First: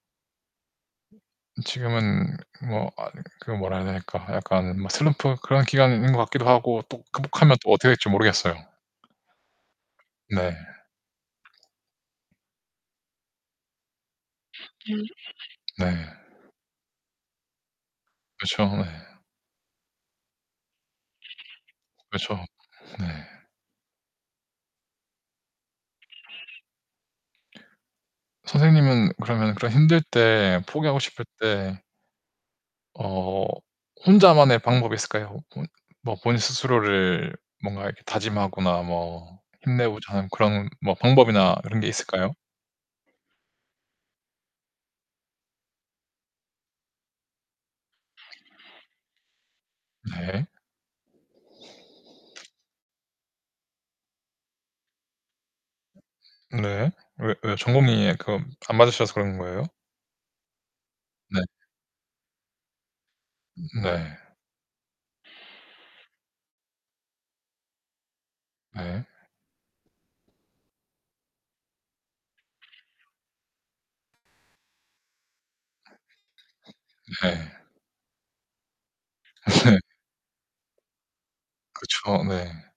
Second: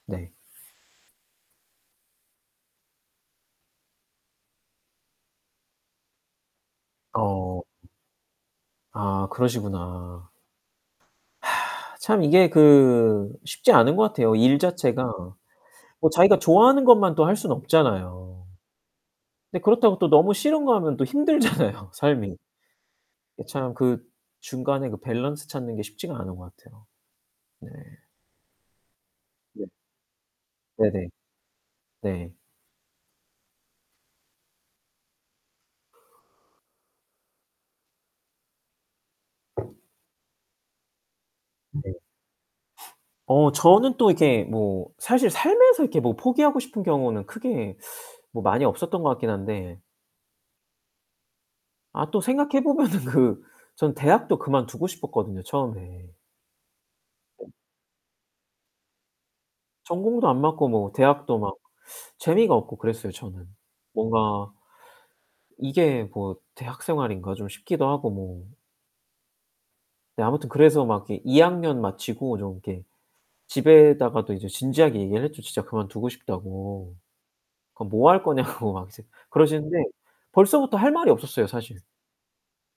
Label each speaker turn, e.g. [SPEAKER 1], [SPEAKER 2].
[SPEAKER 1] 네.
[SPEAKER 2] 지금은 뭐 아 그 뭐라 해야 될까 약간 막 슬럼프 그런 기간이 있는 것 같기도 하고 또 극복하면
[SPEAKER 1] 어.
[SPEAKER 2] 또 어떻게 될지 모르겠어요.
[SPEAKER 1] 아 그러시구나.
[SPEAKER 2] 네.
[SPEAKER 1] 하 참 이게 그 쉽지 않은 것 같아요. 일 자체가
[SPEAKER 2] [unintelligible] 네.
[SPEAKER 1] 뭐 자기가 좋아하는 것만 또 할 수는 없잖아요.
[SPEAKER 2] 그렇죠. 네.
[SPEAKER 1] 근데 그렇다고 또 너무 싫은 거 하면 또 힘들잖아요 삶이.
[SPEAKER 2] 그렇죠. 네.
[SPEAKER 1] 이게 참 그 중간에 그 밸런스 찾는 게 쉽지가 않은 거 같아요. 네.
[SPEAKER 2] 선생님은 그러면
[SPEAKER 1] 네.
[SPEAKER 2] 그런 힘들 때
[SPEAKER 1] 네
[SPEAKER 2] 포기하고
[SPEAKER 1] 네.
[SPEAKER 2] 싶을 때
[SPEAKER 1] 네.
[SPEAKER 2] 어 혼자만의 방법이 있을까요? 뭐 본인 스스로를 뭔가 이렇게 다짐하거나 뭐 힘내고자 하는 그런 뭐 방법이나 그런 게
[SPEAKER 1] 네.
[SPEAKER 2] 있을까요?
[SPEAKER 1] 어 저는 또 이렇게 뭐 사실 살면서 이렇게 뭐 포기하고 싶은 경우는 크게 뭐 많이 없었던 것 같긴 한데.
[SPEAKER 2] 네.
[SPEAKER 1] 아 또 생각해보면은 그 전 대학도 그만두고 싶었거든요 처음에.
[SPEAKER 2] 네. 왜
[SPEAKER 1] [unintelligible]
[SPEAKER 2] 왜 전공이 그러면 안 맞으셔서 그런 거예요?
[SPEAKER 1] 전공도 안 맞고 뭐 대학도
[SPEAKER 2] 네.
[SPEAKER 1] 막 재미가 없고 그랬어요 저는.
[SPEAKER 2] 네.
[SPEAKER 1] 뭔가 이게 뭐 대학생활인가 좀 쉽기도 하고 뭐
[SPEAKER 2] 네.
[SPEAKER 1] 네 아무튼 그래서 막 이렇게 2 학년 마치고 좀 이렇게 집에다가도 이제 진지하게 얘기를 했죠. 진짜 그만두고 싶다고.
[SPEAKER 2] 네.
[SPEAKER 1] 그럼 뭐 할 거냐고 막 이제 그러시는데
[SPEAKER 2] 네.
[SPEAKER 1] 벌써부터 할 말이 없었어요 사실.
[SPEAKER 2] 그렇죠. 네.